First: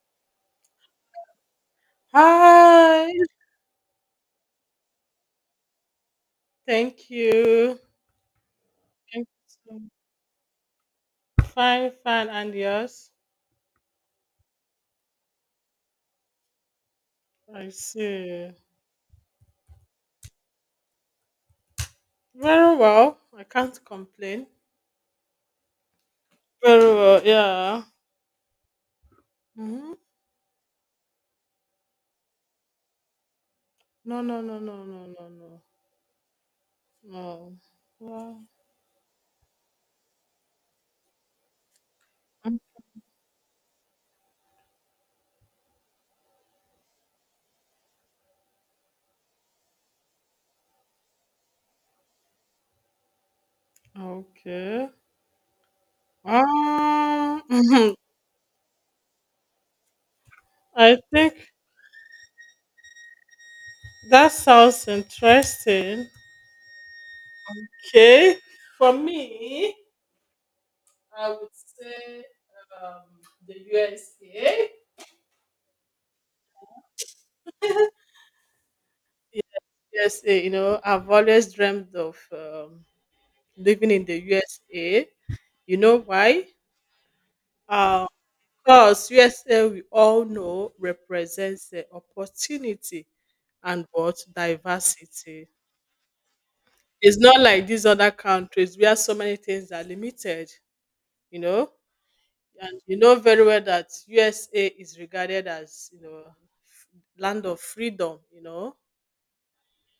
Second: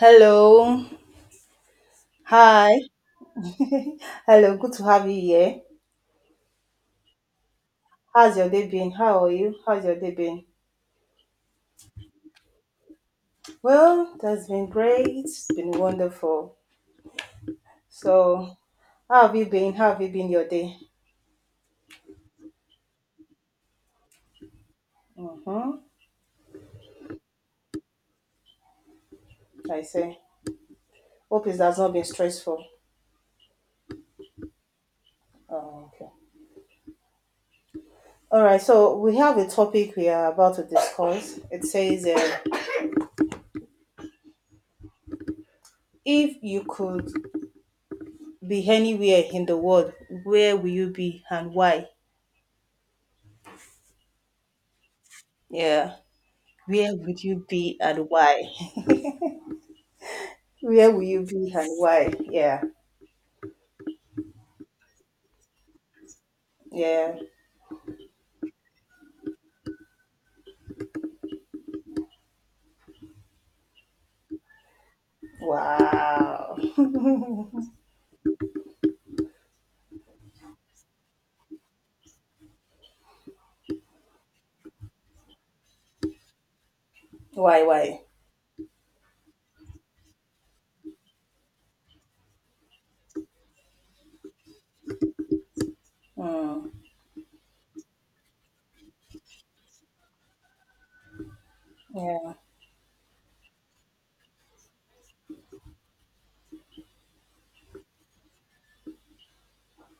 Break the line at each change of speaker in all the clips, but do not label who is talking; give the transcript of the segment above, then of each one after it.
Hello. Hi.
Hi,
Hello. Good to have you here.
thank you.
How's your day been? How
Thank you.
are you? How's your day been?
Fine, fine, and yours?
Well, that's been great. It's been wonderful.
I see.
So, how have you been? How have you been your day?
Very well. I can't complain.
Mm-hmm.
Very well, yeah.
I
Hmm.
say. Hope it has not been stressful.
No, no, no, no, no, no, no,
Oh, okay.
no.
All
Well,
right. So, we have a topic we are about to discuss. It says,
mm,
if you could be anywhere in the world, where will you be and why?
okay.
Yeah. Where would
Um,
you be and why? Where
I
will you be
think
and why? Yeah,
that sounds interesting.
yeah.
Okay. For me, I would say um, the USA.
Wow.
USA, you know, I've always dreamed of living in the USA. You know why?
Why, why?
Uh, because USA, we all know, represents the opportunity and what diversity.
Mm,
It's not like these other countries where so many things are limited, you know.
yeah,
And you know very well that USA is regarded as, you know, land of freedom, you know.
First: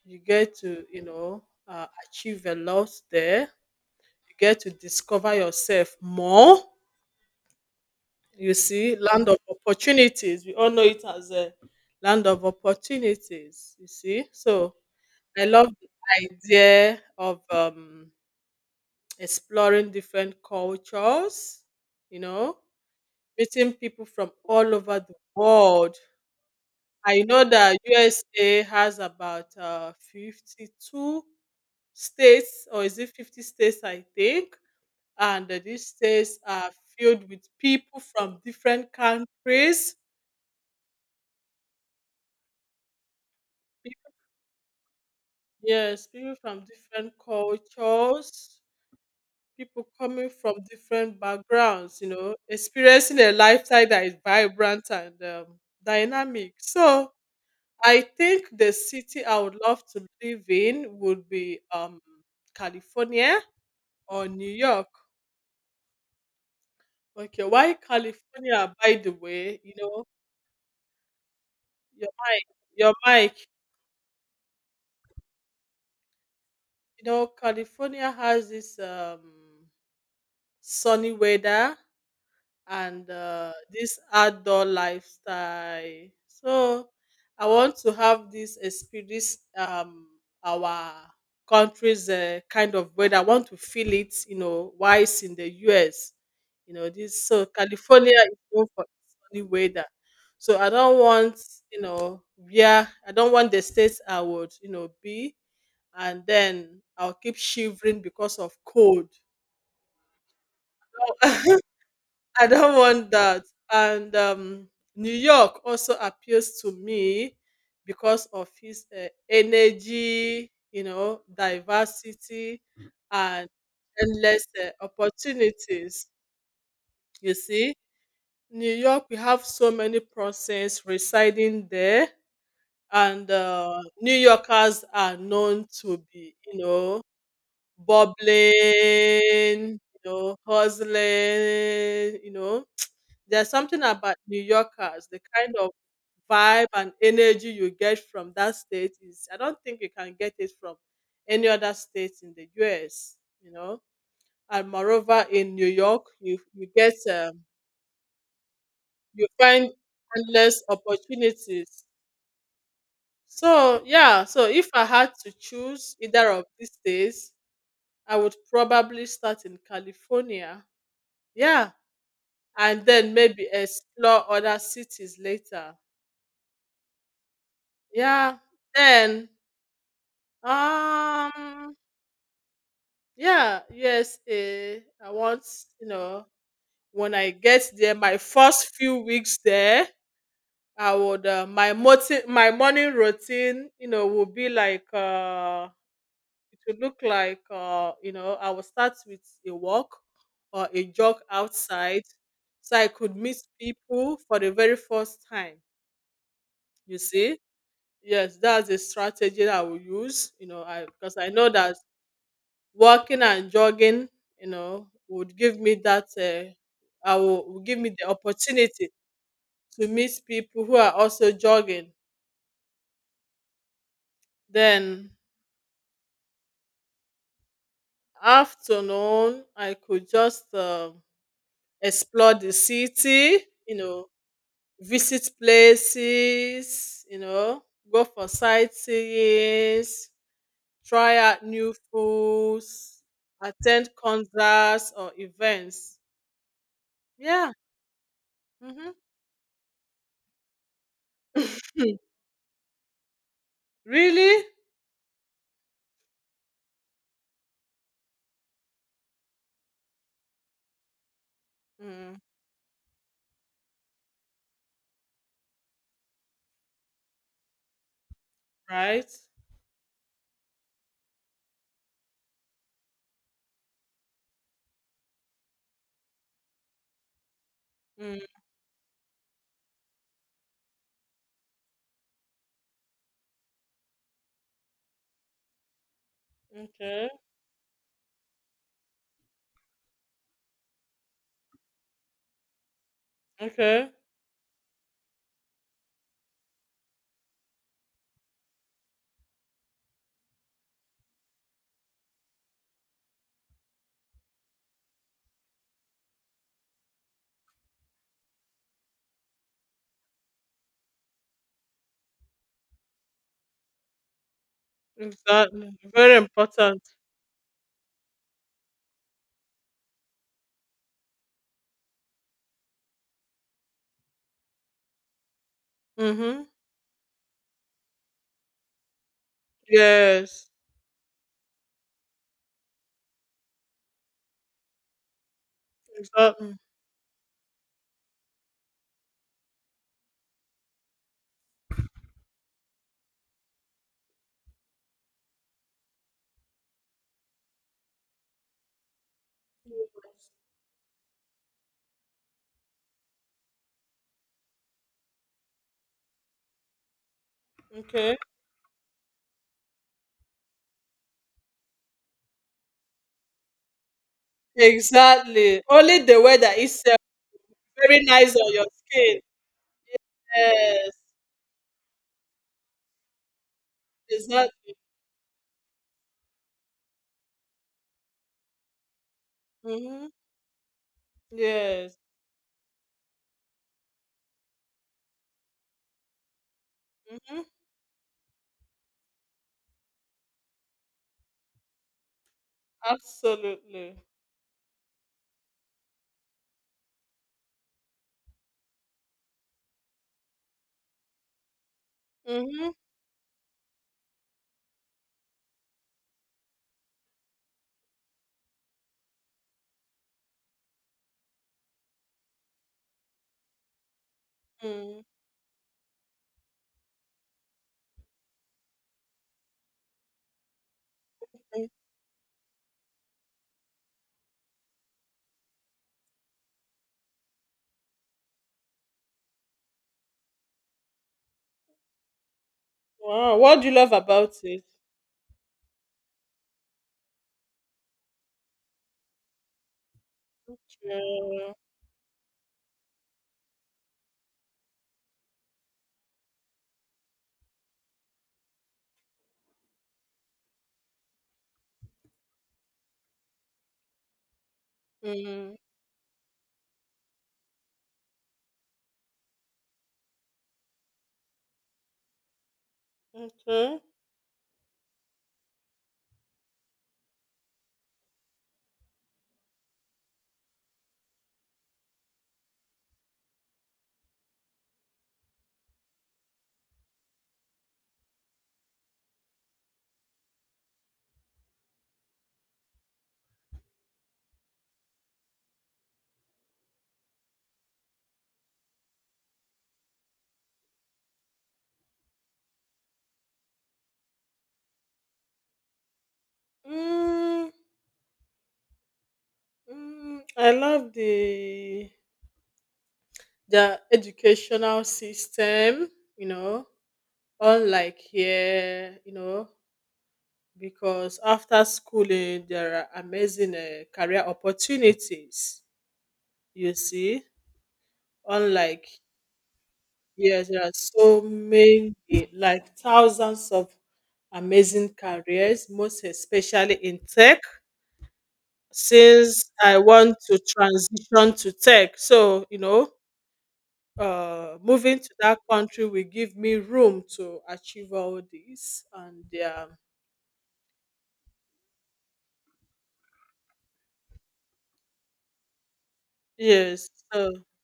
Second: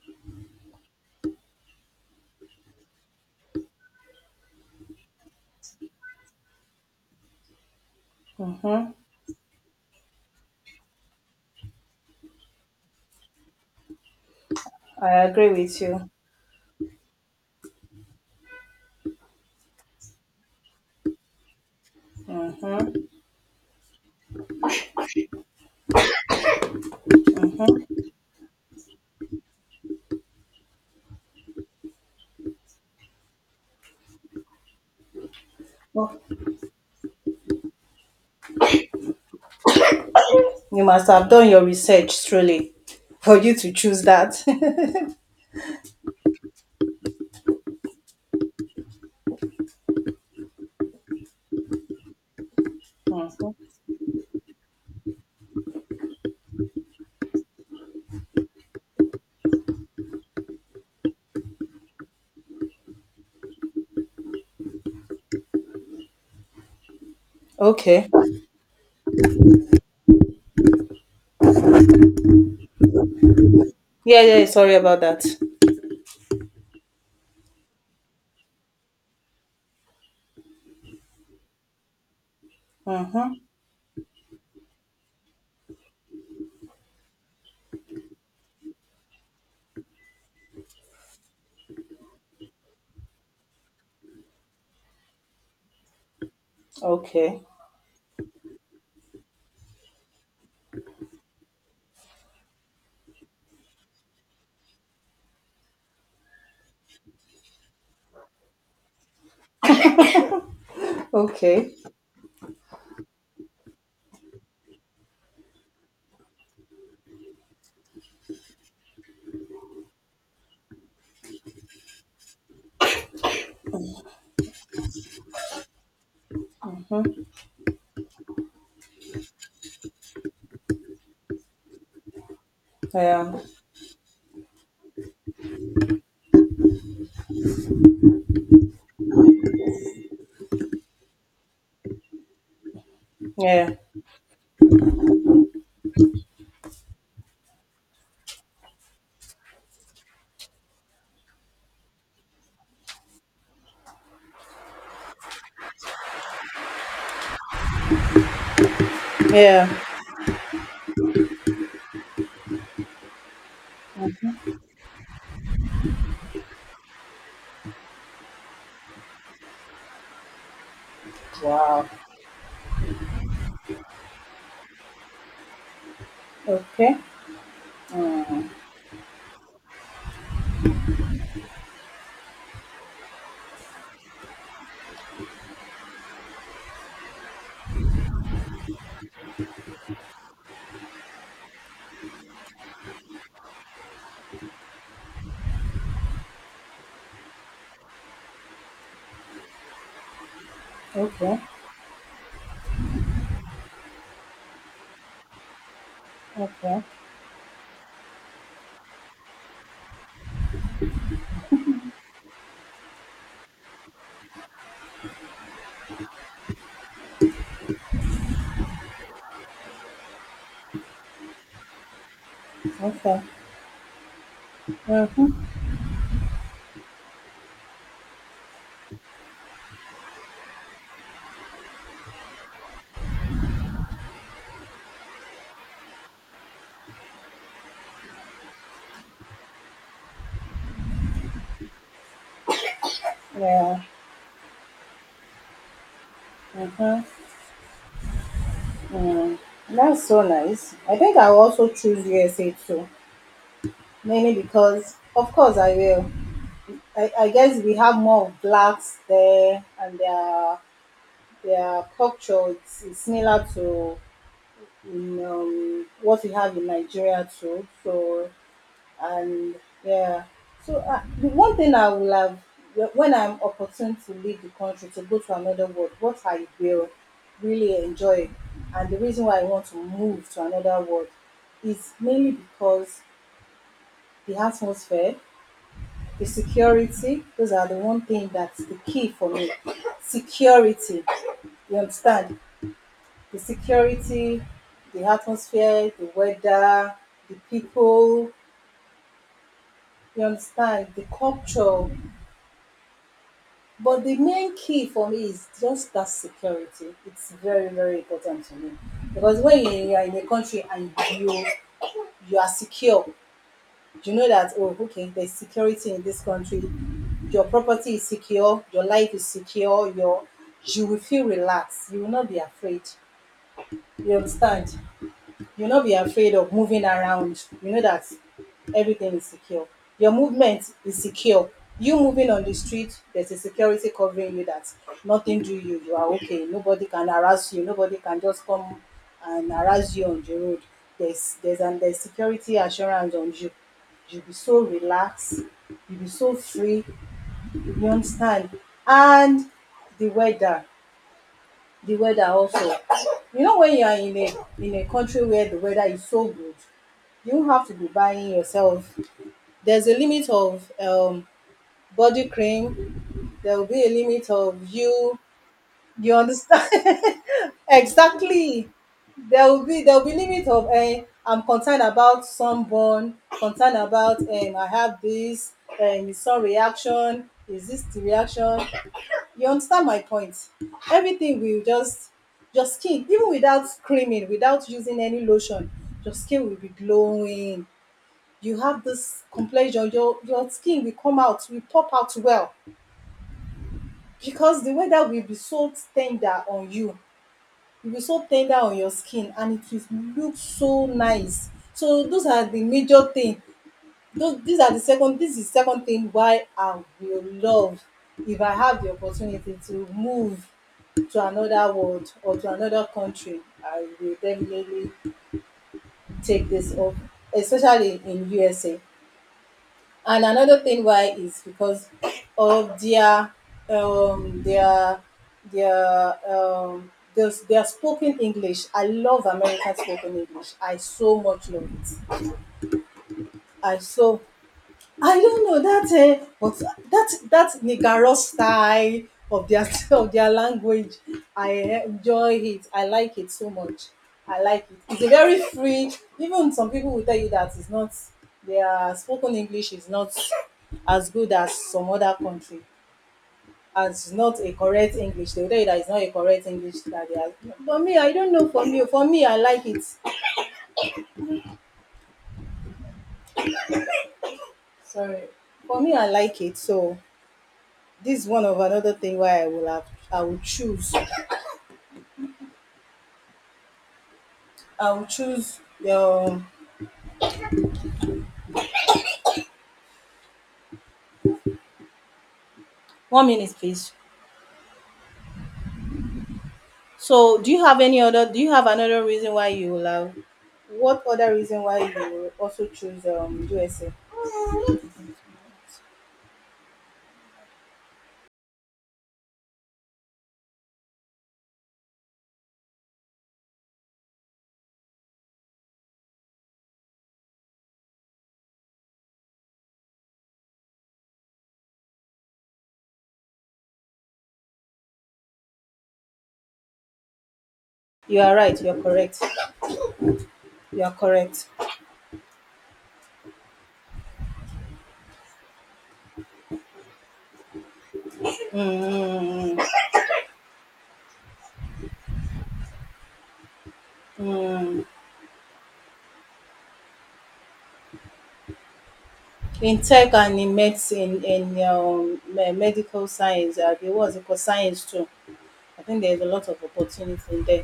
You get to, you know, achieve a lot there. You get to discover yourself more. You
mhm,
see, land of opportunities. We all know it as a land of opportunities. You see, so
I
I
agree
love
with
the
you.
idea of exploring different cultures. You know, meeting people from all over the world. I know that USA has about 52 states, or is it 50 states? I think, and these
Oh,
states are filled with people from different countries.
you must have done your research truly for you to choose
peop-
that.
yes, people from different cultures, people coming from different backgrounds, you know, experiencing a
Mhm.
lifestyle that is vibrant and dynamic. So I think the city I would love to live in would be California or New York. Okay, why
Okay.
California, by the way, you know? Your mic, your mic.
Yeah, yeah. Sorry about that.
You know, California has this sunny weather and
Mm-hmm.
this outdoor lifestyle. So I want to have this experience, our country's kind of weather. I want to feel it, you know, while it's in the US. You know, this
Okay.
so California is known for its sunny weather. So I don't want, you know, yeah, I don't want the states I would, you know, be and then I'll keep shivering because of cold. I
Okay.
don't want that. And New York also appeals to me because of his energy, you know, diversity, and endless opportunities. You see, New York, we have so many persons residing there, and
Yeah.
New Yorkers are known to be, you know, bubbling, you know, hustling, you know. There's
Yeah.
something about New Yorkers, the kind of vibe and energy you get from that state is I don't think you can get it from any other state in the US, you know. And moreover in New York you get, you
Yeah.
find endless opportunities. So yeah, so if I had to choose either of these days, I would probably start in California. Yeah,
Wow.
and then maybe explore other cities later.
Okay.
Yeah, then um yeah, USA. I want, you know, when I get there, my first few weeks there, I would my morning routine, you know, will be like it would look like you know, I will start with a walk or a jog
Okay.
outside so I could meet people for the very first time,
Okay.
you see? Yes, that's a strategy that I will use, you know, I because I know that walking and jogging, you know, would give me that will give me the opportunity to meet people who are also jogging.
Okay.
Then
Mm-hmm.
afternoon, I could just explore the city, you know, visit places, you know, go for sightseeing, try out new foods,
Yeah.
attend concerts or events.
Mm-hmm.
Yeah. Mm-hmm.
Mm, that's so nice. I think I'll also choose USA too, mainly
Really?
because, of course, I will. I guess we have more of blacks there, and their
Mm.
culture is similar to what we have in Nigeria too. So
Right.
and yeah, so the one thing I will have when I'm opportune to leave the country to go to another world, what I will really
Mm.
enjoy and the reason why I want to move to another world is mainly because the atmosphere, the
Okay.
security, those are the one thing that's the key for me. Security, you understand, the
Okay.
security, the atmosphere, the weather, the people, you understand, the culture. But the main key for me is just that security. It's very, very important to me. Because when you are in a country and you you are secure, you know that, oh okay, there's
Exactly.
security in
Very
this country,
important.
your property is secure, your life is secure, your you will feel relaxed, you will not be afraid. You understand? You not be afraid
Mm-hmm.
of moving around, you know that everything is secure, your
Yes.
movement is secure, you moving on the street, there's a security covering you that nothing do you, you are okay,
Exactly.
nobody can harass you, nobody can just come and harass you on the road. There's security assurance on you, you be so relaxed, you be so free, you understand. And the weather, the weather also, you know, when you are in a country where the weather is so good, you have to be
Okay.
buying yourself, there's a limit of body cream, there will be a limit of you,
Exactly. Only
you
the weather
understand.
itself very nice on your
Exactly,
skin.
there will be limit of
Yes.
I'm concerned about sunburn, concerned about I
Exactly.
have this is some reaction, is this the reaction, you understand my
Mm-hmm.
point? Everything will
Yes.
just, your skin, even without creaming, without using any lotion, your skin will be
Mm-hmm.
glowing, you have this complexion, your skin will come out, will pop out well,
Absolutely.
because the weather will be so tender on you. It will be so tender on your skin and it will look so nice. So those are the
Mm-hmm.
major thing. Those these are the second, this is second thing why I will love, if I have the opportunity to move to another world or to another country, I will definitely
Mm.
take this up, especially in USA. And another thing why is because of um their their those their spoken English. I love American spoken English. I so much love it.
Wow, what do you
I
love
so
about it?
I don't know that but that Nigaro style of their of their language,
Yeah.
I enjoy it. I like it so much. I like it. It's a very free. Even some people will tell you that it's not, their spoken English is not as good as some other country. As not a correct English, they will
Mm.
tell you that it's not a correct English that they are. For me, I don't know. For me, I like it.
Okay.
Sorry. For me, I like it. So this is one of another thing why I will have, I will choose, I will choose um one minute please. So do you have any other, do you have another reason why you will have, what other reason why you will also choose USA?
Mm, I love the educational system, you know, unlike here, you know, because after schooling there are amazing career opportunities. You see,
You are right, you're
unlike
correct.
yes, there are
You are
so
correct.
many, like thousands of amazing careers, most especially in tech. Since I want to transition to tech. So, you know, moving to that country will give me room to achieve all this. And yeah,
In tech and in medicine, in me- medical science, there was eco science too. I think there's a lot of
yes. So,
opportunity there.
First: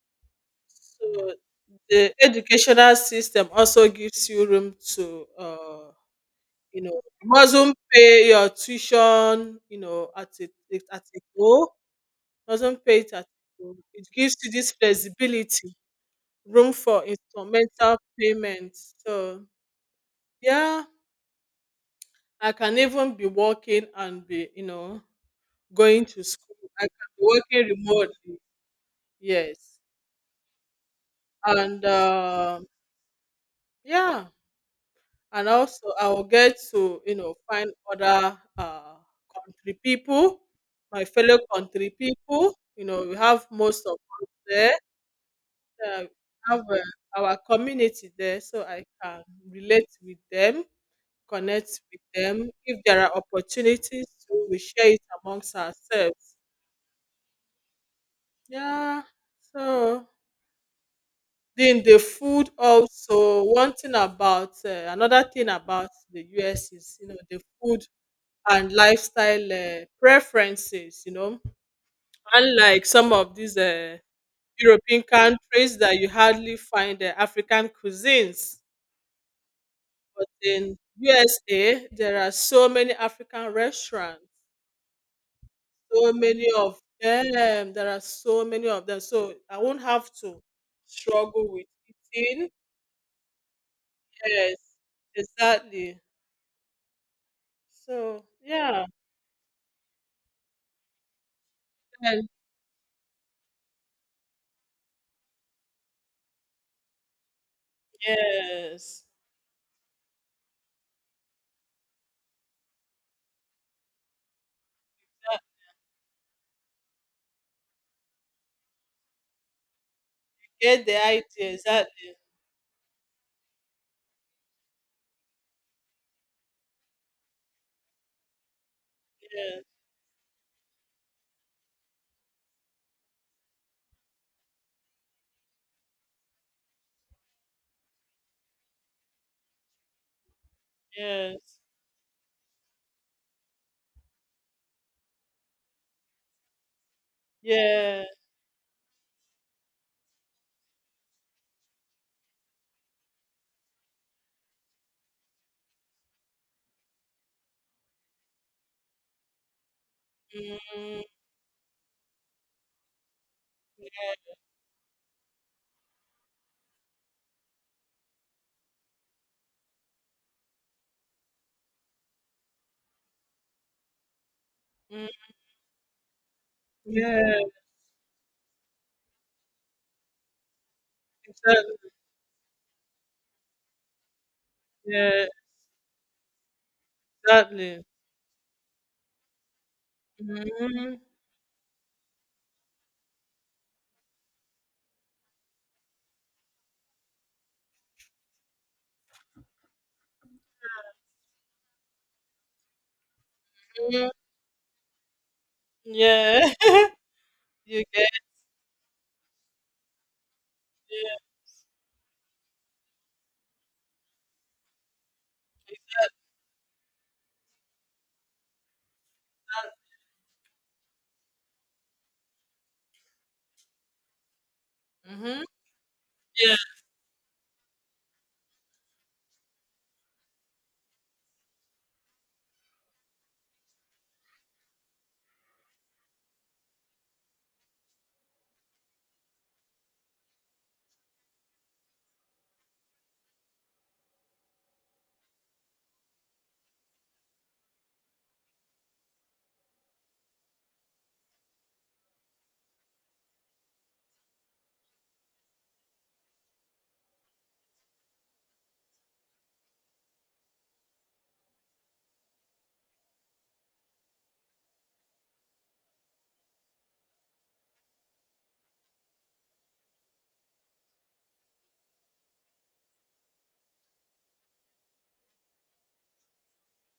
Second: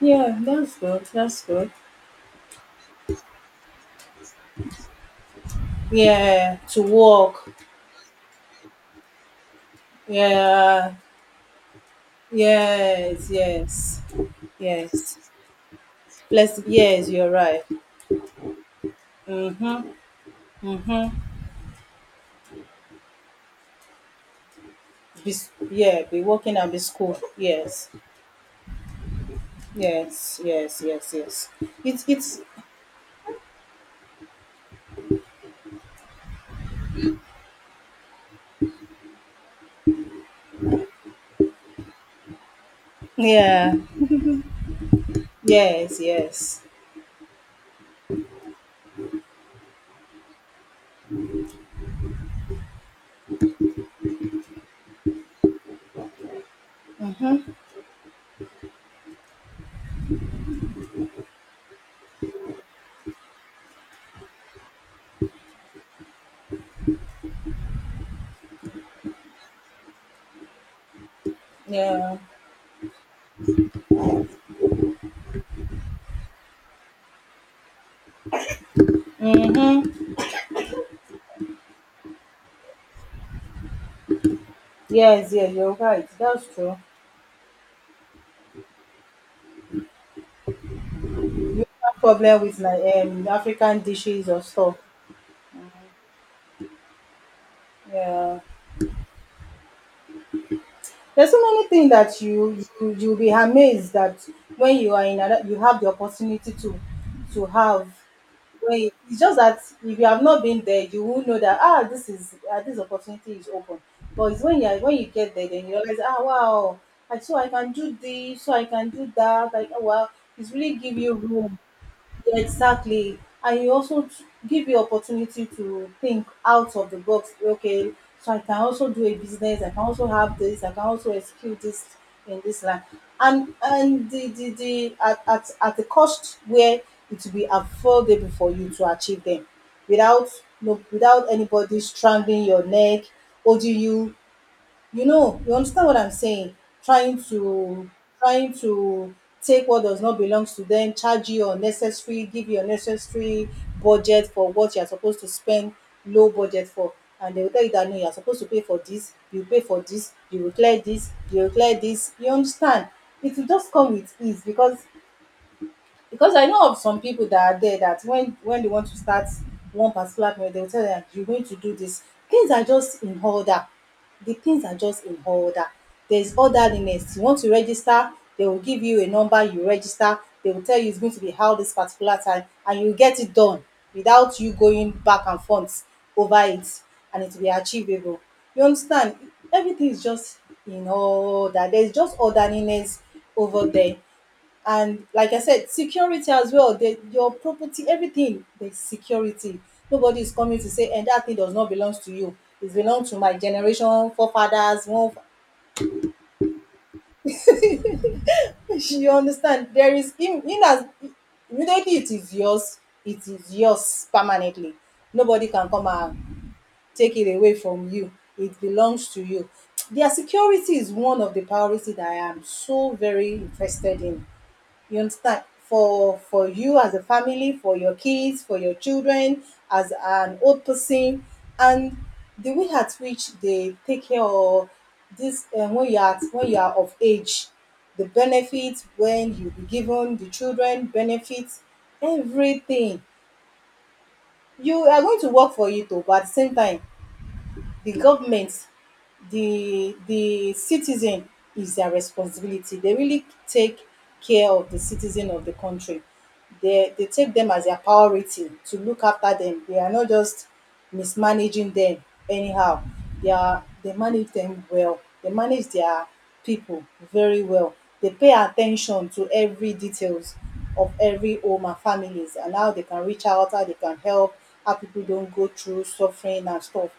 Yeah, that's good.
so
That's good.
the educational system also gives you room to,
Yeah,
you
to
know, you
work.
mustn't pay your tuition, you know, at a,
Yeah,
at a go, mustn't pay it at
yes,
a go.
yes,
It gives you this
yes.
flexibility,
Bless.
room for
Yes, you're right.
instrumental payments. So,
Mhm,
yeah,
mhm.
I can even be working and be, you know,
Be, s- yeah,
going
be
to school.
working and be
I can
school.
be working
Yes,
remotely. Yes.
yes, yes, yes, yes.
And
It's
yeah. And also I will get to, you know, find other country people, my fellow country people. You know, we have
yeah,
most of us there.
yes,
Uh,
yes.
have our community there, so I can relate with them, connect with them. If there are opportunities, so we share it amongst ourselves.
Mhm.
Yeah. So then the food also one thing about another thing about the US is you know the food and lifestyle preferences. You know,
Yeah,
unlike some of these European countries that you hardly find African cuisines, but in USA there are so many African restaurants,
yes, yeah. You're right.
so
That's
many
true.
of them. There are so many of them, so I won't have to struggle with
You have problem
eating.
with like African dishes or
Yes,
stuff.
exactly. So
Yeah.
yeah,
There's so many things that
and
you you'll be amazed that when you are in another, you have the opportunity to have. Wait,
yes,
it's just that if you have not been there, you will know that, ah, this is, ah, this opportunity is open. But it's when you are- when you get there, then you realize, ah, wow, I so I can do this, so I can do that. Like, oh, wow, it's really
get the
give you
idea
room.
exactly.
Yeah, exactly. And you also t- give you opportunity to think out of the box. Okay, so I can also do a business.
Yes,
I can also have this. I can also execute this in this line. And the at the cost where it will be affordable for you to achieve them, without, no, without
yes,
anybody strangling your neck, holding you, you know, you understand what I'm saying, trying to
yeah,
trying to take what does not belong to them, charge you unnecessary, give you unnecessary budget for what you're supposed to spend, low budget for, and they will tell you that, no, you're supposed to pay for this, you pay for this, you will clear
mm,
this, you will clear this, you understand. It will just come with ease because I know of some people that are there that when they want to start one particular period, they will tell them you're going to do this. Things are just in order. The things are just
mm,
in order. There's orderliness. You
yeah,
want to register, they will give you a number, you register, they will tell you it's going to be how this
exactly,
particular time, and you get it done without you going back
yeah,
and forth over it, and it will be
exactly.
achievable. You understand? Everything is just in
Mm-hmm.
order. There's just orderliness over there, and like I said, security as well. They, your property, everything, there's security. Nobody is coming to say, and that thing does not belong to you. It belongs to my
Hmm.
generation, forefathers. One,
Yeah, you get
you understand? There is in as
it.
immediately it is yours. It is yours permanently. Nobody can come and take it away from you. It belongs to you. Their security is one of the priority that I am so very interested in. You
Mm-hmm.
understand? For
Yeah,
you as a family, for your kids, for your children, as an old person, and the way at which they take care of this, when you are, when you are of age, the benefits, when you be given the children benefits, everything. You are going to work for it, oh, but at the same time, the government, the citizen is their responsibility. They really take care of the citizen of the country. They take them as their priority to look after them. They are not just mismanaging them anyhow. They are they manage them well. They manage their people very well. They pay attention to every details of every home and families, and how they can reach out, how they can help, how people don't go through suffering and stuff.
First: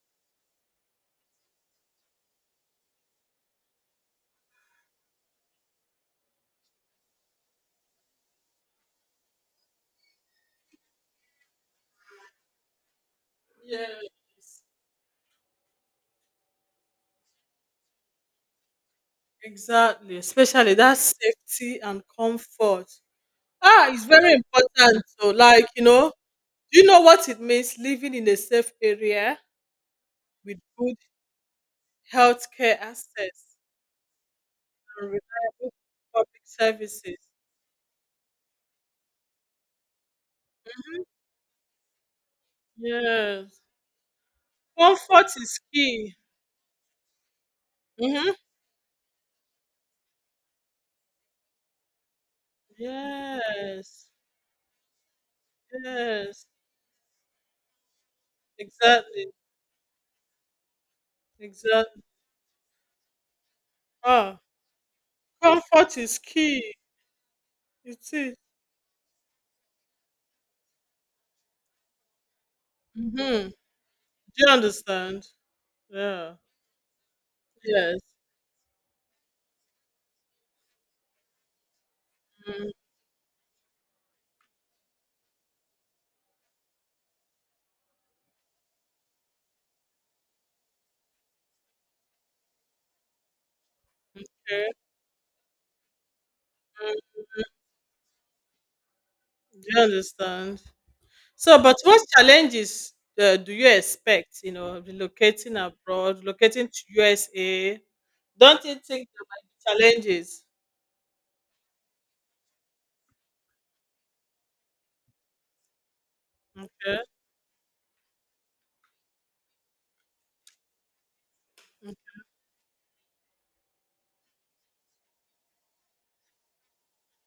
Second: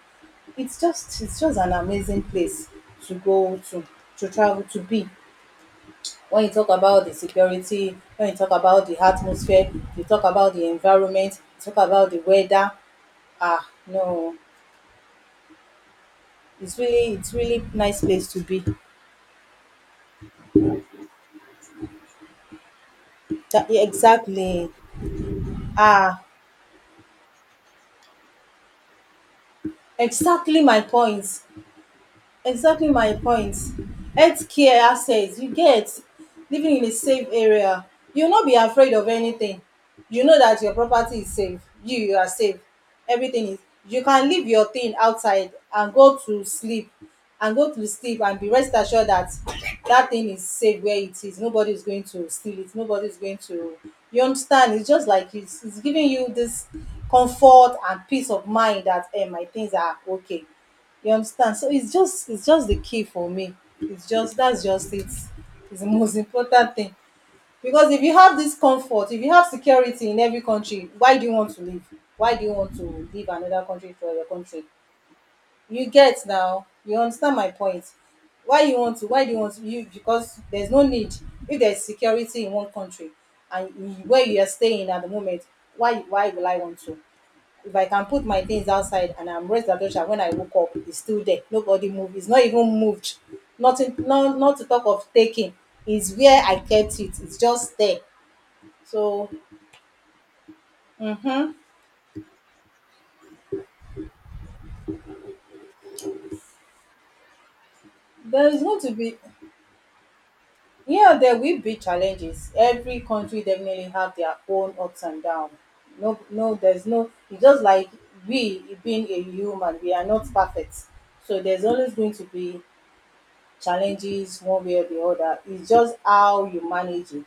It's just an amazing place to go to travel to be, when you talk about the security, when you talk about the atmosphere, you talk about the environment, you talk about the weather. No.
yes,
It's really nice place to be.
exactly. Especially that safety and comfort.
That
Ah, it's very
exactly.
important. So, like you know,
ah
do you know what it means living in a safe area? With
exactly my
good
point.
healthcare
Exactly my point.
access
Healthcare
and
access you
reliable
get.
public
Living in a
services.
safe area, you will not be afraid of anything. You know that your property is safe, you are safe. Everything is,
Yes.
you can leave your thing
Comfort
outside
is
and
key.
go to sleep,
Mm-hmm.
and be rest assured that that thing is safe where it is. Nobody is going to steal it, nobody is going to,
Yes.
you understand? It's just like it's giving you
Yes.
this comfort and peace of mind that
Exactly.
my things are okay. You understand? So it's
Exactly.
just it's just the key for me. It's just
Ah,
That's just it. It's the
comfort
most
is key.
important thing. Because if
It
you
is.
have this comfort, if you have security in every country, why do you want to leave? Why do you want to leave
Mm-hmm. Do
another country for your
you
country?
understand?
You get
Yeah.
now? You understand my point?
Yes.
Why you want to why do you want to you Because there's no need. If there's security in one
Mm.
country and where you are staying at the moment, why will I want to? If I can put my things outside and I'm raised adoption, when I woke up, it's still there. Nobody moved. It's not even moved. Nothing, no, not to
Okay.
talk of taking. It's where I kept
Mm.
it. It's just there. So,
Do you understand?
mm-hmm.
So, but what challenges do you expect? You know, relocating abroad, relocating to USA.
There is
Don't you
going to
think
be,
there might be challenges?
yeah, there will be challenges. Every country definitely have their own ups and downs. No, no, there's
Okay.
no, it's just like we being a human, we are not perfect. So there's always going to be challenges one way or the other. It's just how you manage it.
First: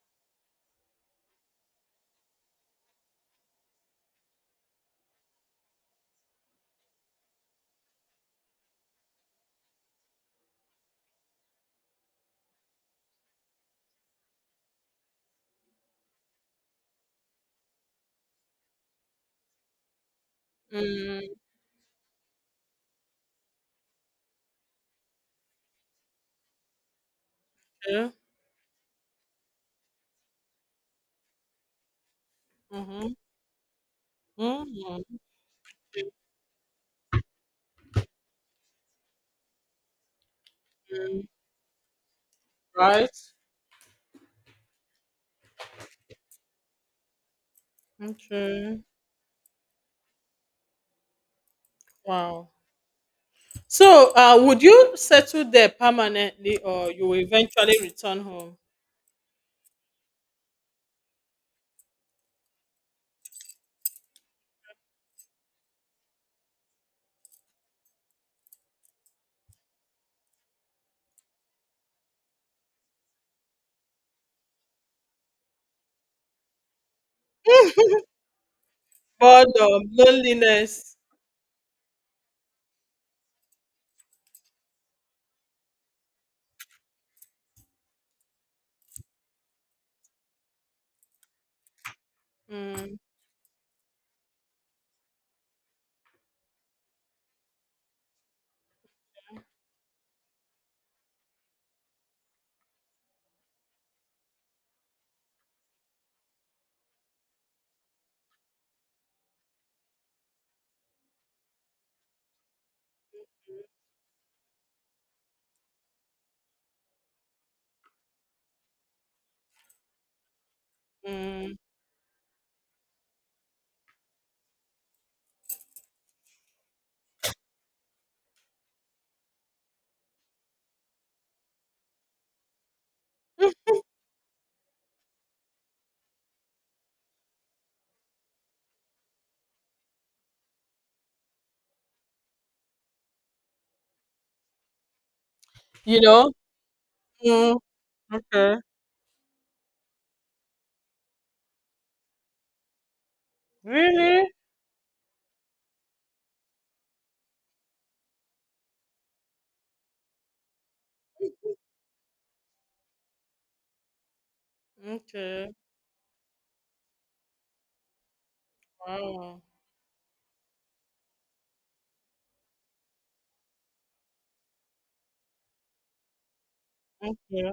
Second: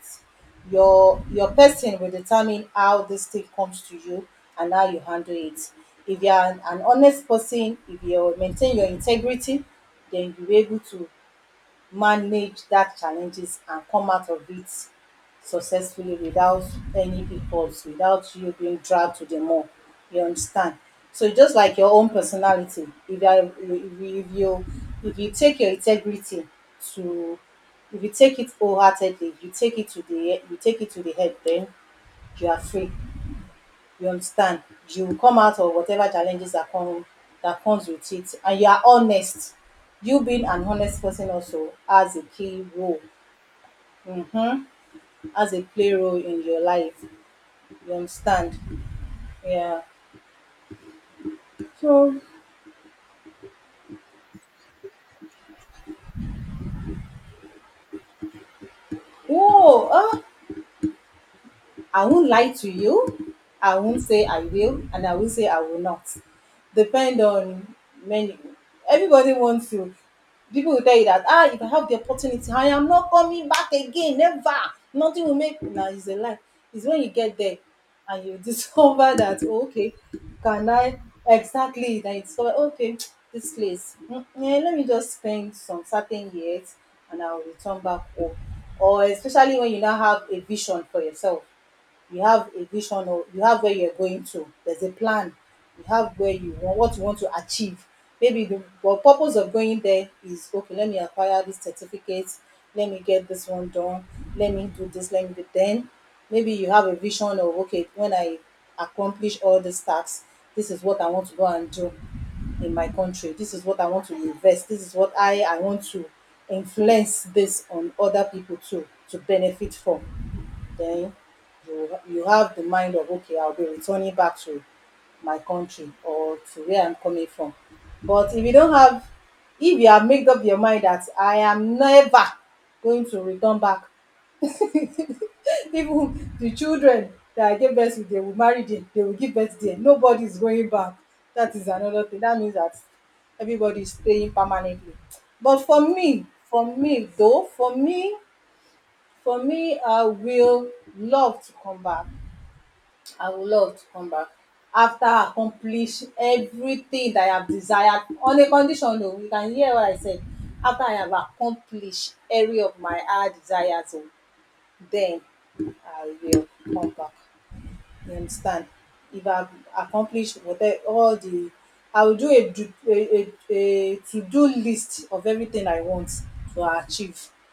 Your person will determine how this thing comes to you and how you handle it. If you are an honest person, if you maintain your integrity, then you'll be able to manage that challenges and come out of it successfully without any pitfalls, without you being dragged to the mall. You understand? So
Mm.
just like your own personality, if you are if you take your integrity to, if you
Okay.
take it wholeheartedly, you take it to the, you take it to the head, then you are free.
Mm-hmm.
You understand? You
Mm-hmm.
will come out of whatever challenges that come, that comes with it, and you are honest. You being an honest person also has a key role.
Right.
Mm-hmm. Has a play role in your life. You understand?
Okay.
Yeah. So,
Wow. So, would you settle there permanently, or you will eventually return home?
whoa. I won't lie to you. I won't say I will, and I will say I will not. Depend on many. Everybody wants to. People will tell you that if I have the opportunity, I am not coming back again. Never. Nothing will make. Now it's a lie. It's when you get there, and you discover that, oh,
Boredom,
okay, can
loneliness.
I, exactly? Then you discover, okay, this place. Yeah, let me just spend some certain years, and I'll return back home. Or especially when you now have a vision for yourself, you have a
Mm,
vision, or you have where you're going to, there's a plan, you have where you want, what you want to achieve. Maybe the, well, purpose of going there is, okay, let me acquire this certificate, let me get this one done, let me do this, let me do, then maybe you have a vision of, okay, when I accomplish all these tasks, this is what I want to go and do in my country, this is what I want to invest, this is what I want to influence this on other people too to benefit from. Then
mm.
you have the mind of, okay, I'll be returning back to my country or to where I'm coming from. But if you don't have, if you have made up your mind that I am never going to return back, even the children that I gave birth to, they will marry there, they will give birth there, nobody is going back, that is another thing, that means that everybody is staying permanently. But for
You
me,
know. Mm. Okay.
for me, I will love to come back. I would love to come
Really?
back after I accomplish everything that I have desired, on a condition o. You can hear what I said. After I have accomplished every of my hard desires o, then
Okay.
I will come back. You understand? If I
Wow.
have accomplished whatever, all the, I will do a to do list of everything I want to achieve.
Okay.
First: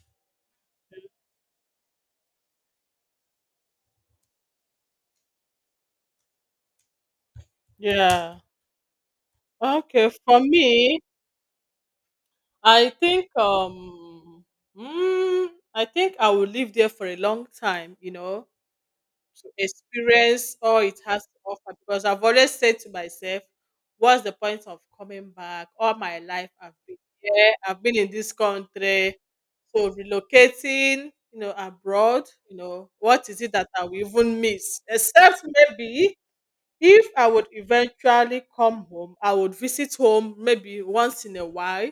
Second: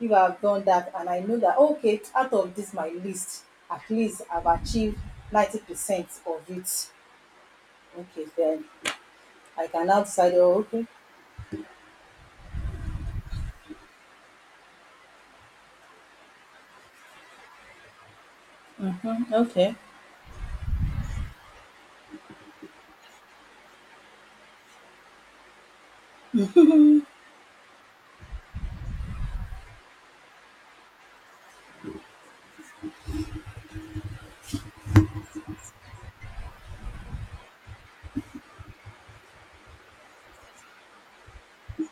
If I've done that and I know that, okay, out of this my list, at least I've achieved 90% of it. Okay,
Yeah.
then I can now
Okay.
decide.
For
Oh, okay.
me, I think mm, I think I will live there for a long time, you know, to
Okay.
experience all it has to offer because I've always said to myself, what's the point of coming back? All my life I've been here, I've been in this country. So relocating, you know, abroad, you know, what is it that I will even miss? Except maybe, if I would eventually come home, I would visit home maybe once in a while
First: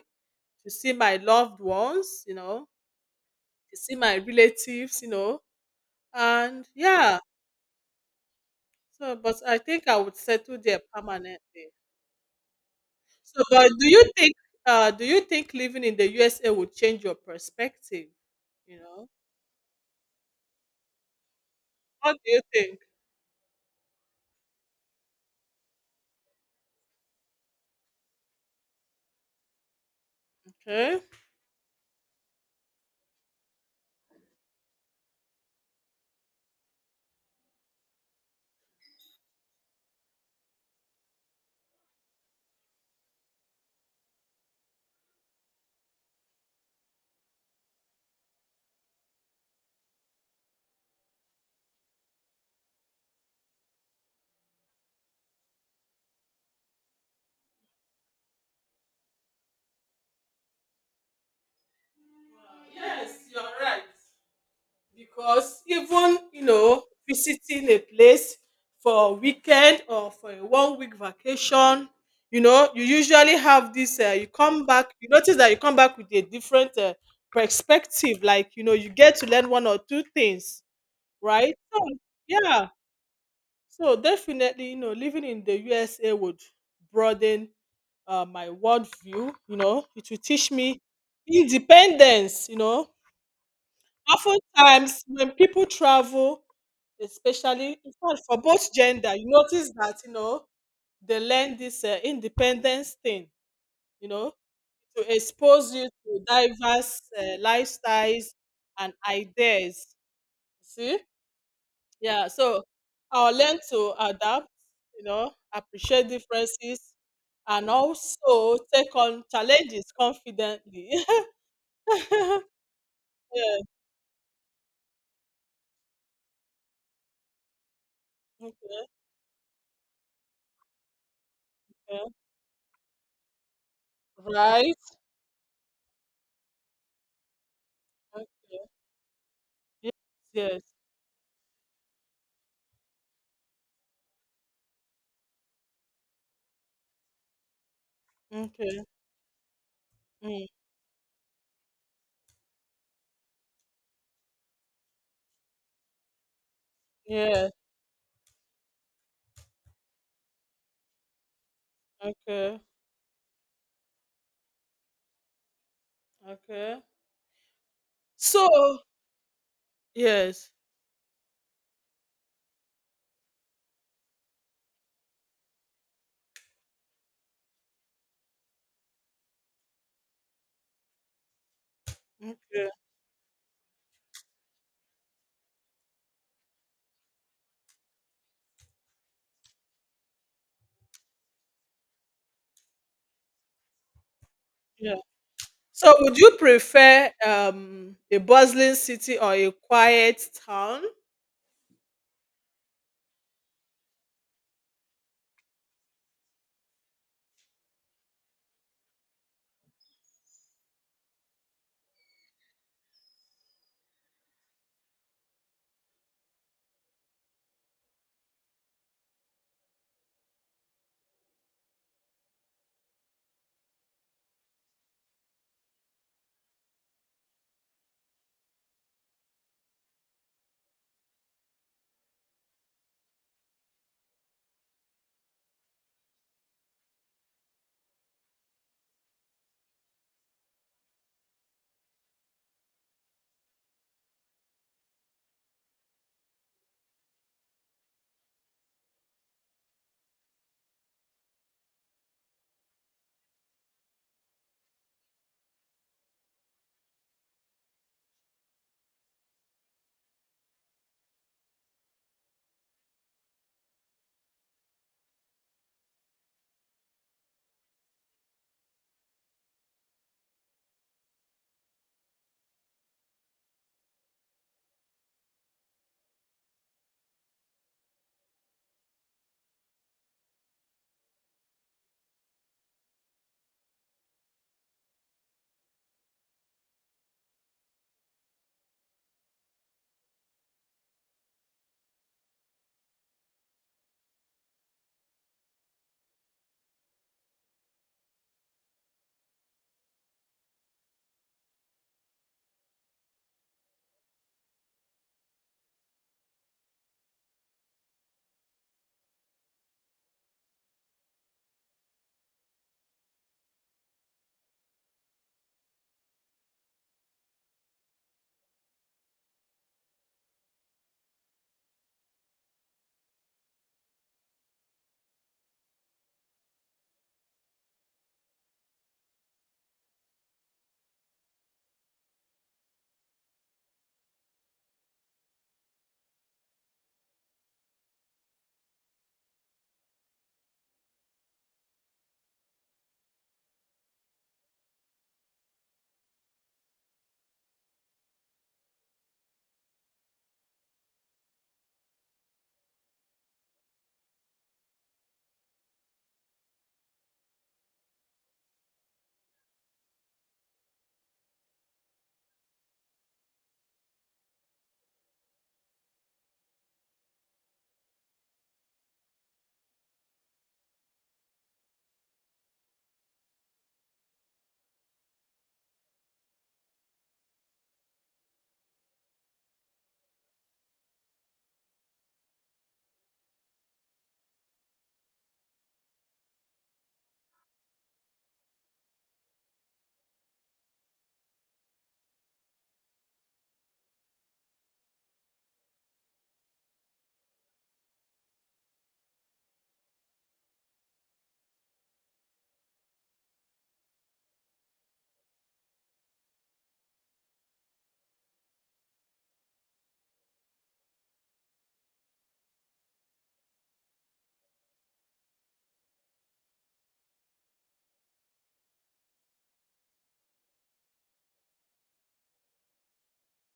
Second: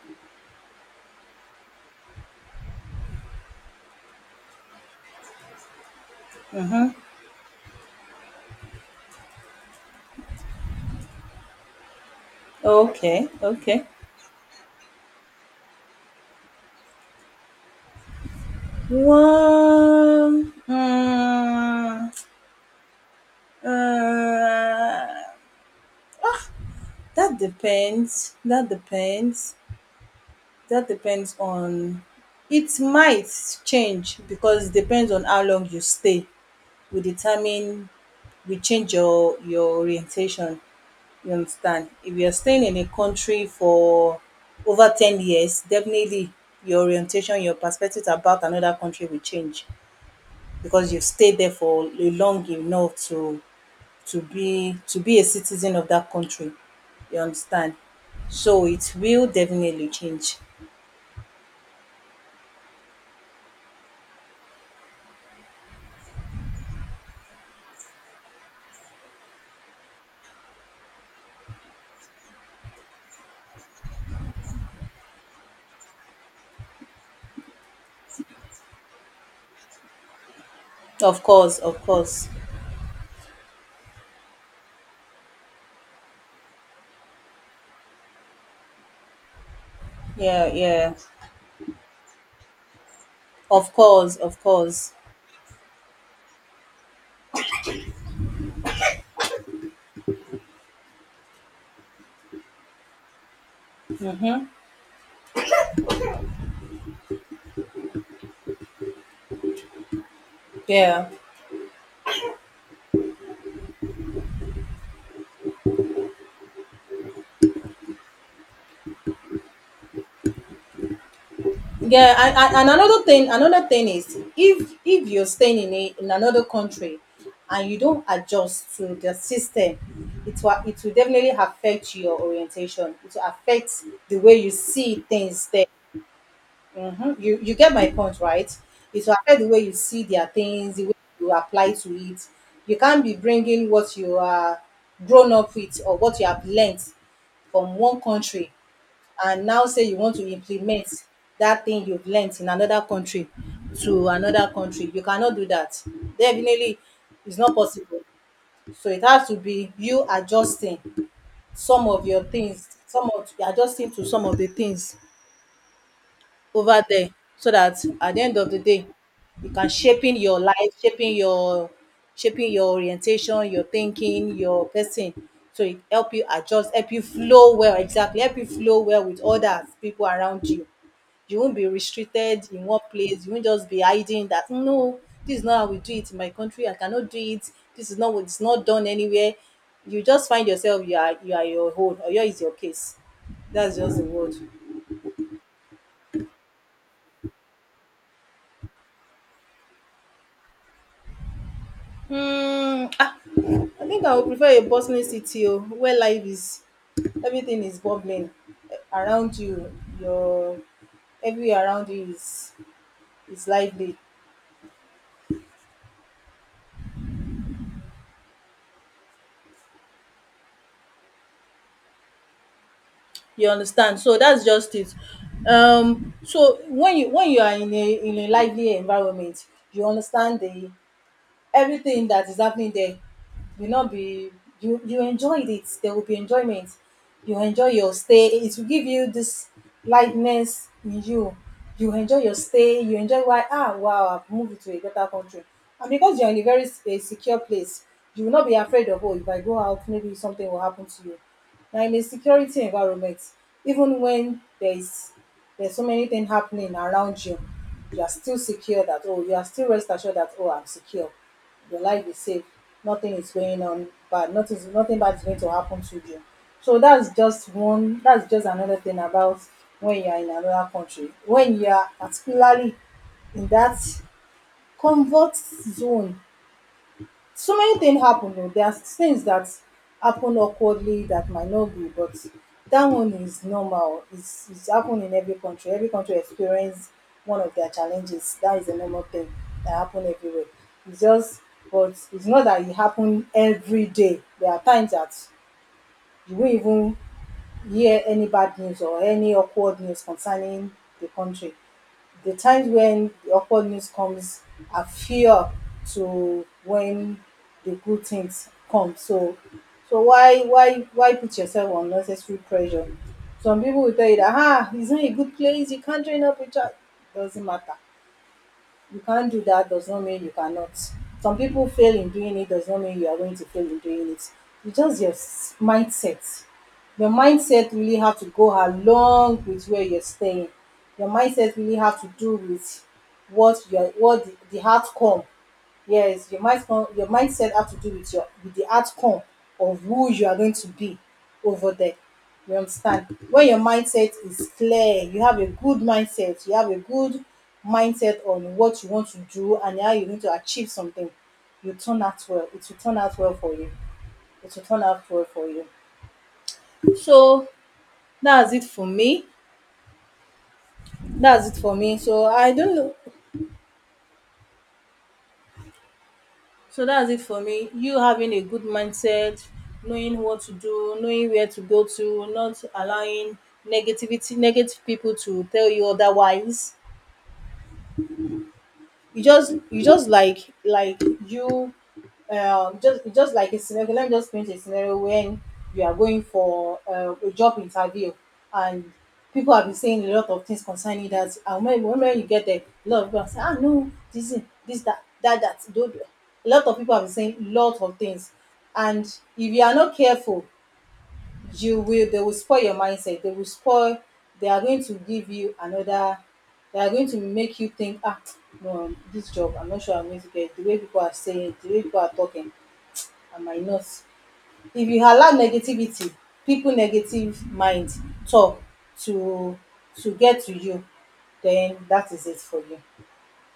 to see my loved ones, you know, to see my relatives, you know, and
Mm-hmm.
yeah. So, but I think I would settle there permanently.
Okay.
So, but
Okay.
do you think living in the USA would change your perspective? You know,
Well,
what do you think?
uh, that depends. That depends. That
Okay.
depends on. It might change because it depends on how long you stay. We determine, we change your orientation. You understand? If you're staying in a country for over 10 years, definitely your orientation, your perspective about another country will change, because you've stayed there for a long enough to, to be a citizen of that country. You understand? So it will definitely change.
Yes, you're right. Because even you know visiting a place for a weekend or for a one week vacation, you know, you usually have this you come back, you notice that you come back with a different perspective, like you know you get to learn one or two things,
Of
right?
course, of
So
course.
yeah, so definitely you know living in the USA would broaden my worldview, you know it will
Yeah,
teach me
yeah.
independence, you know,
Of course, of course.
oftentimes when people travel, especially in fact for both gender, you notice that you know they learn this independence thing, you know, to expose you to diverse lifestyles and ideas. See,
Yeah.
yeah, so I'll learn to adapt, you know, appreciate differences, and also take on challenges confidently.
Yeah, and
Yeah.
another thing is, if you're staying in a, in another country and you don't adjust to the system, it will definitely affect
Okay.
your orientation. It will affect the way you
Right.
see things there. Mhm. You get my point,
Okay.
right? It will affect the way you
Yes,
see their
yes.
things, the way you apply to it. You can't be bringing what you are grown up with, or what you have learnt from one country,
Okay.
and now say you want to
mm.
implement that thing you've learnt in another country to another country. You cannot do that, definitely, it's
Yeah,
not possible. So it has to be you adjusting some of your
okay.
things, some of, adjusting to some of the things
Okay.
over there, so that at the end of the
So
day you can shaping your
yes.
life, shaping your shaping your orientation, your thinking, your person. So it help you adjust, help you flow well, exactly, help you flow well with others people around you. You won't be restricted in
Okay.
one place, you won't just be hiding that, no, this is not how we do it in my country, I cannot do it, this is not what, it's not done anywhere, you just find yourself, you are, you are your own, or your is your case. That's just the word.
Yeah. So would you prefer a bustling city or a quiet town?
Hmm. I think I would prefer a bustling city, oh, where life is, everything is bubbling around you. Your, everywhere around you is lively. You understand? So that's just it. So when you, when you are in a, in a lively environment, you understand, the everything that is happening there will not be, you enjoyed it, there will be enjoyment. You enjoy your stay, it will give you this lightness in you, you enjoy your stay, you enjoy why, wow, I've moved to a better country. And because you're in a very s- a secure place, you will not be afraid of, oh, if I go out, maybe something will happen to you. Now, in a security environment, even when there is, there's so many things happening around you, you are still secure that, oh, you are still rest assured that, oh, I'm secure, your life is safe, nothing is going on bad, nothing bad is going to happen to you. So that's just one, that's just another thing about when you are in another country, when you are particularly in that comfort zone. So many things happen, oh, there are things that happen awkwardly that might not be, but that one is normal. It's happen in every country, every country experience one of their challenges, that is a normal thing that happen everywhere. It's just, but it's not that it happen every day. There are times that you won't even hear any bad news or any awkward news concerning the country. The times when the awkward news comes are fewer to when the good things come. So, so why put yourself on unnecessary pressure? Some people will tell you that, it's not a good place, you can't join up with that. Doesn't matter, you can't do that does not mean you cannot. Some people fail in doing it, does not mean you are going to fail in doing it. It's just your s- mindset. Your mindset really have to go along with where you're staying. Your mindset really have to do with what your, what the outcome. Yes, your mind, your mindset have to do with your, with the outcome of who you are going to be over there. You understand? When your mindset is clear, you have a good mindset, you have a good mindset on what you want to do and how you need to achieve something, you turn out well. It will turn out well for you. It will turn out well for you. So that's it for me. That's it for me. So I don't know. So that's it for me. You having a good mindset, knowing what to do, knowing where to go to, not allowing negativity, negative people to tell you otherwise. You just, you just like you, just, like a scenario, okay, let me just paint a scenario. When you are going for a job interview, and people have been saying a lot of things concerning that, and when you get there, a lot of people are saying, no, this is this, that that that, don't do. A lot of people have been saying a lot of things, and if you are not careful, you will, they will spoil your mindset, they will spoil, they are going to give you another, they are going to make you think, no, this job I'm not sure I'm going to get it, the way people are saying, the way people are talking, I might not. If you allow negativity, people, negative mind, talk to to get to you, then that is it for you.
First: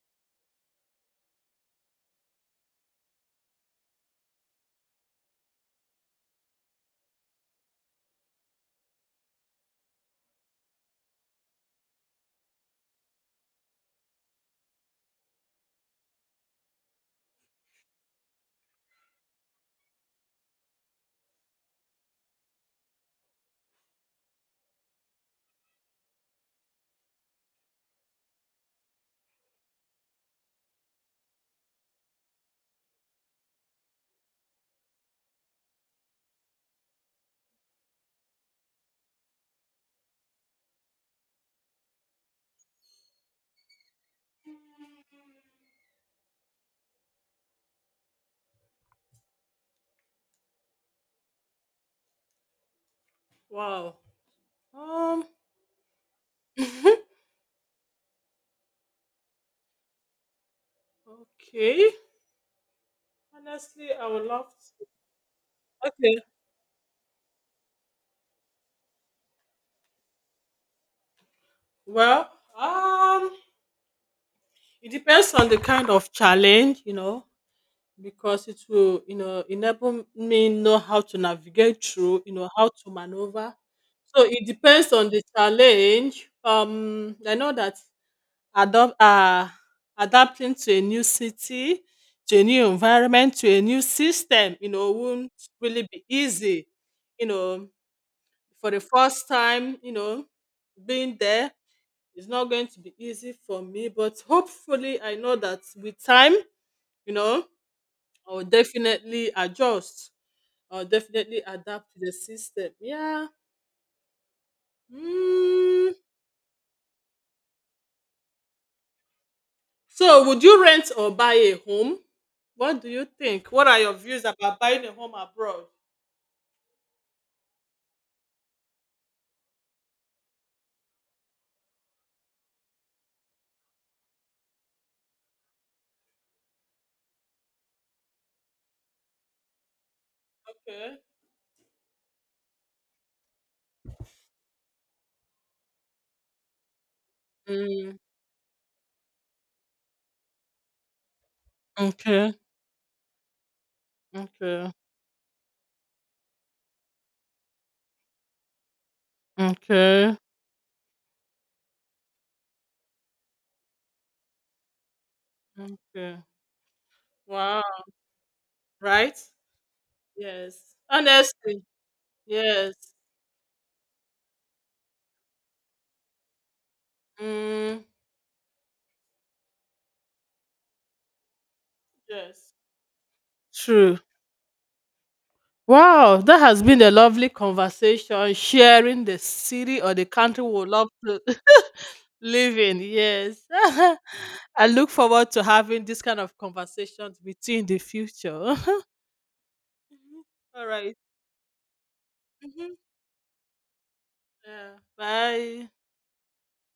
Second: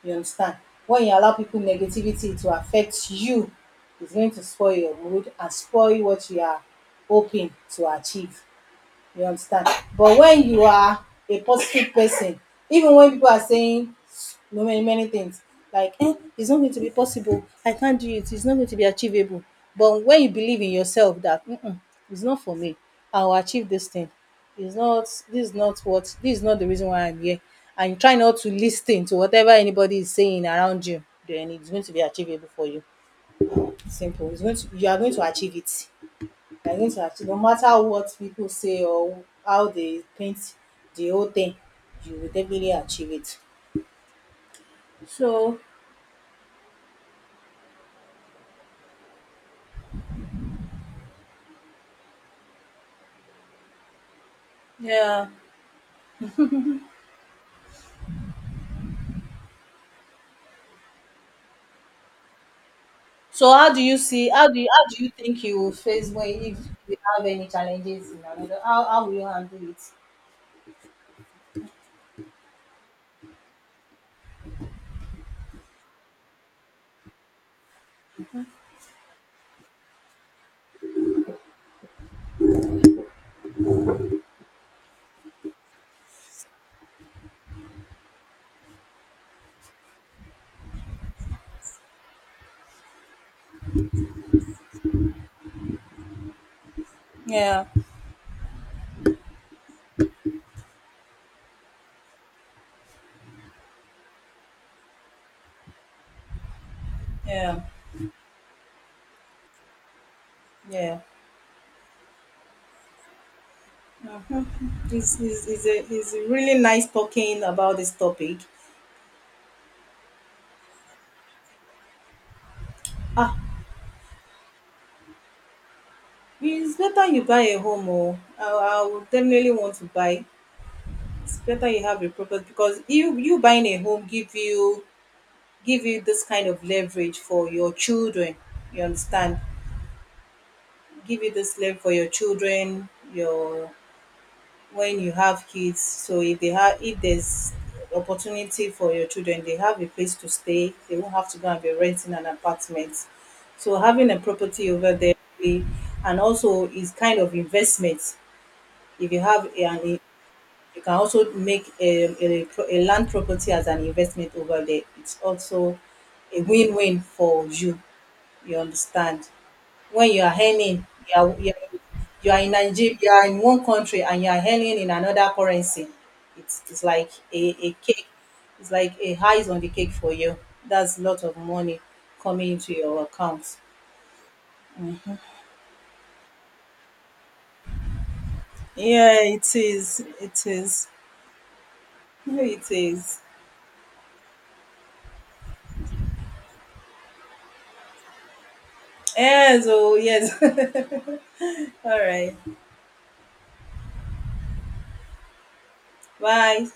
You understand? When you allow people negativity to affect you, it's going to spoil your mood and spoil what you are hoping to achieve. You understand? But when you are a positive person, even when people are saying no, many things like, it's not going to be possible, I can't do it, it's not going to be achievable, but when you believe in yourself that, mm-mm, it's not for me, I will achieve this thing, it's not, this is not what, this is not the reason why I'm here, and you try not to listen to whatever anybody is saying around you, then it's going to be achievable for you. Simple. It's going to, you are going to achieve it, you are going to achieve, no matter what people say or how they paint the whole thing, you will definitely achieve it. So,
Wow. Um.
yeah.
Okay.
So, how do
Honestly,
you
I would
see, how
love
do you, how do you think you will
to.
face
Okay.
when, if you have any challenges in another, how will you handle it?
Well, um, it depends on the kind of challenge, you know, because it will, you know, enable me know how to navigate through, you know, how to maneuver. So it depends on the challenge. I know that adopt adapting to a new city, to a new environment, to a new system, you know, won't really be easy. You
Yeah.
know, for the first time, you know, being there is not going to be easy for me, but hopefully I know that with time, you know,
Yeah,
I'll definitely adjust. I'll
yeah.
definitely adapt to the system. Yeah.
uh
Mm.
it's a really nice talking about this topic.
So, would you rent or buy a home? What do you
Ah,
think? What are your views about buying a home abroad?
it's better you buy a home. Oh, I would definitely want to buy. It's better you have a property, because you buying a home give you, give you this kind of leverage for your children. You understand?
Okay.
Give you this leverage for your children, your, when you have kids, so if they have, if there's
Mm.
opportunity for your children, they have a place to stay, they won't have to go and be renting an
Okay.
apartment. So having a property
Okay.
over there, eh, and also is kind of investment. If you have an,
Okay.
you can also make a, pro- a land property as an investment over there. It's also
Okay.
a win-win for
Wow.
you. You
Right?
understand? When you are
Yes.
earning,
Honestly.
you are in
Yes.
Nigeria, you are in one country, and you are earning in another currency. It's like a
Mm.
cake. It's like a highs on the cake for you. That's a lot of money
Yes.
coming into your account.
True. Wow, that has been a lovely conversation, sharing
Yeah,
the
it
city or
is.
the country
It
we would
is.
love to
Yeah,
live
it
in.
is.
Yes. I look forward to having this kind of conversations with you in the future.
Yes. Oh,
Mm-hmm.
yes.
All right.
All right.
Hmm. Yeah. Bye.
Bye.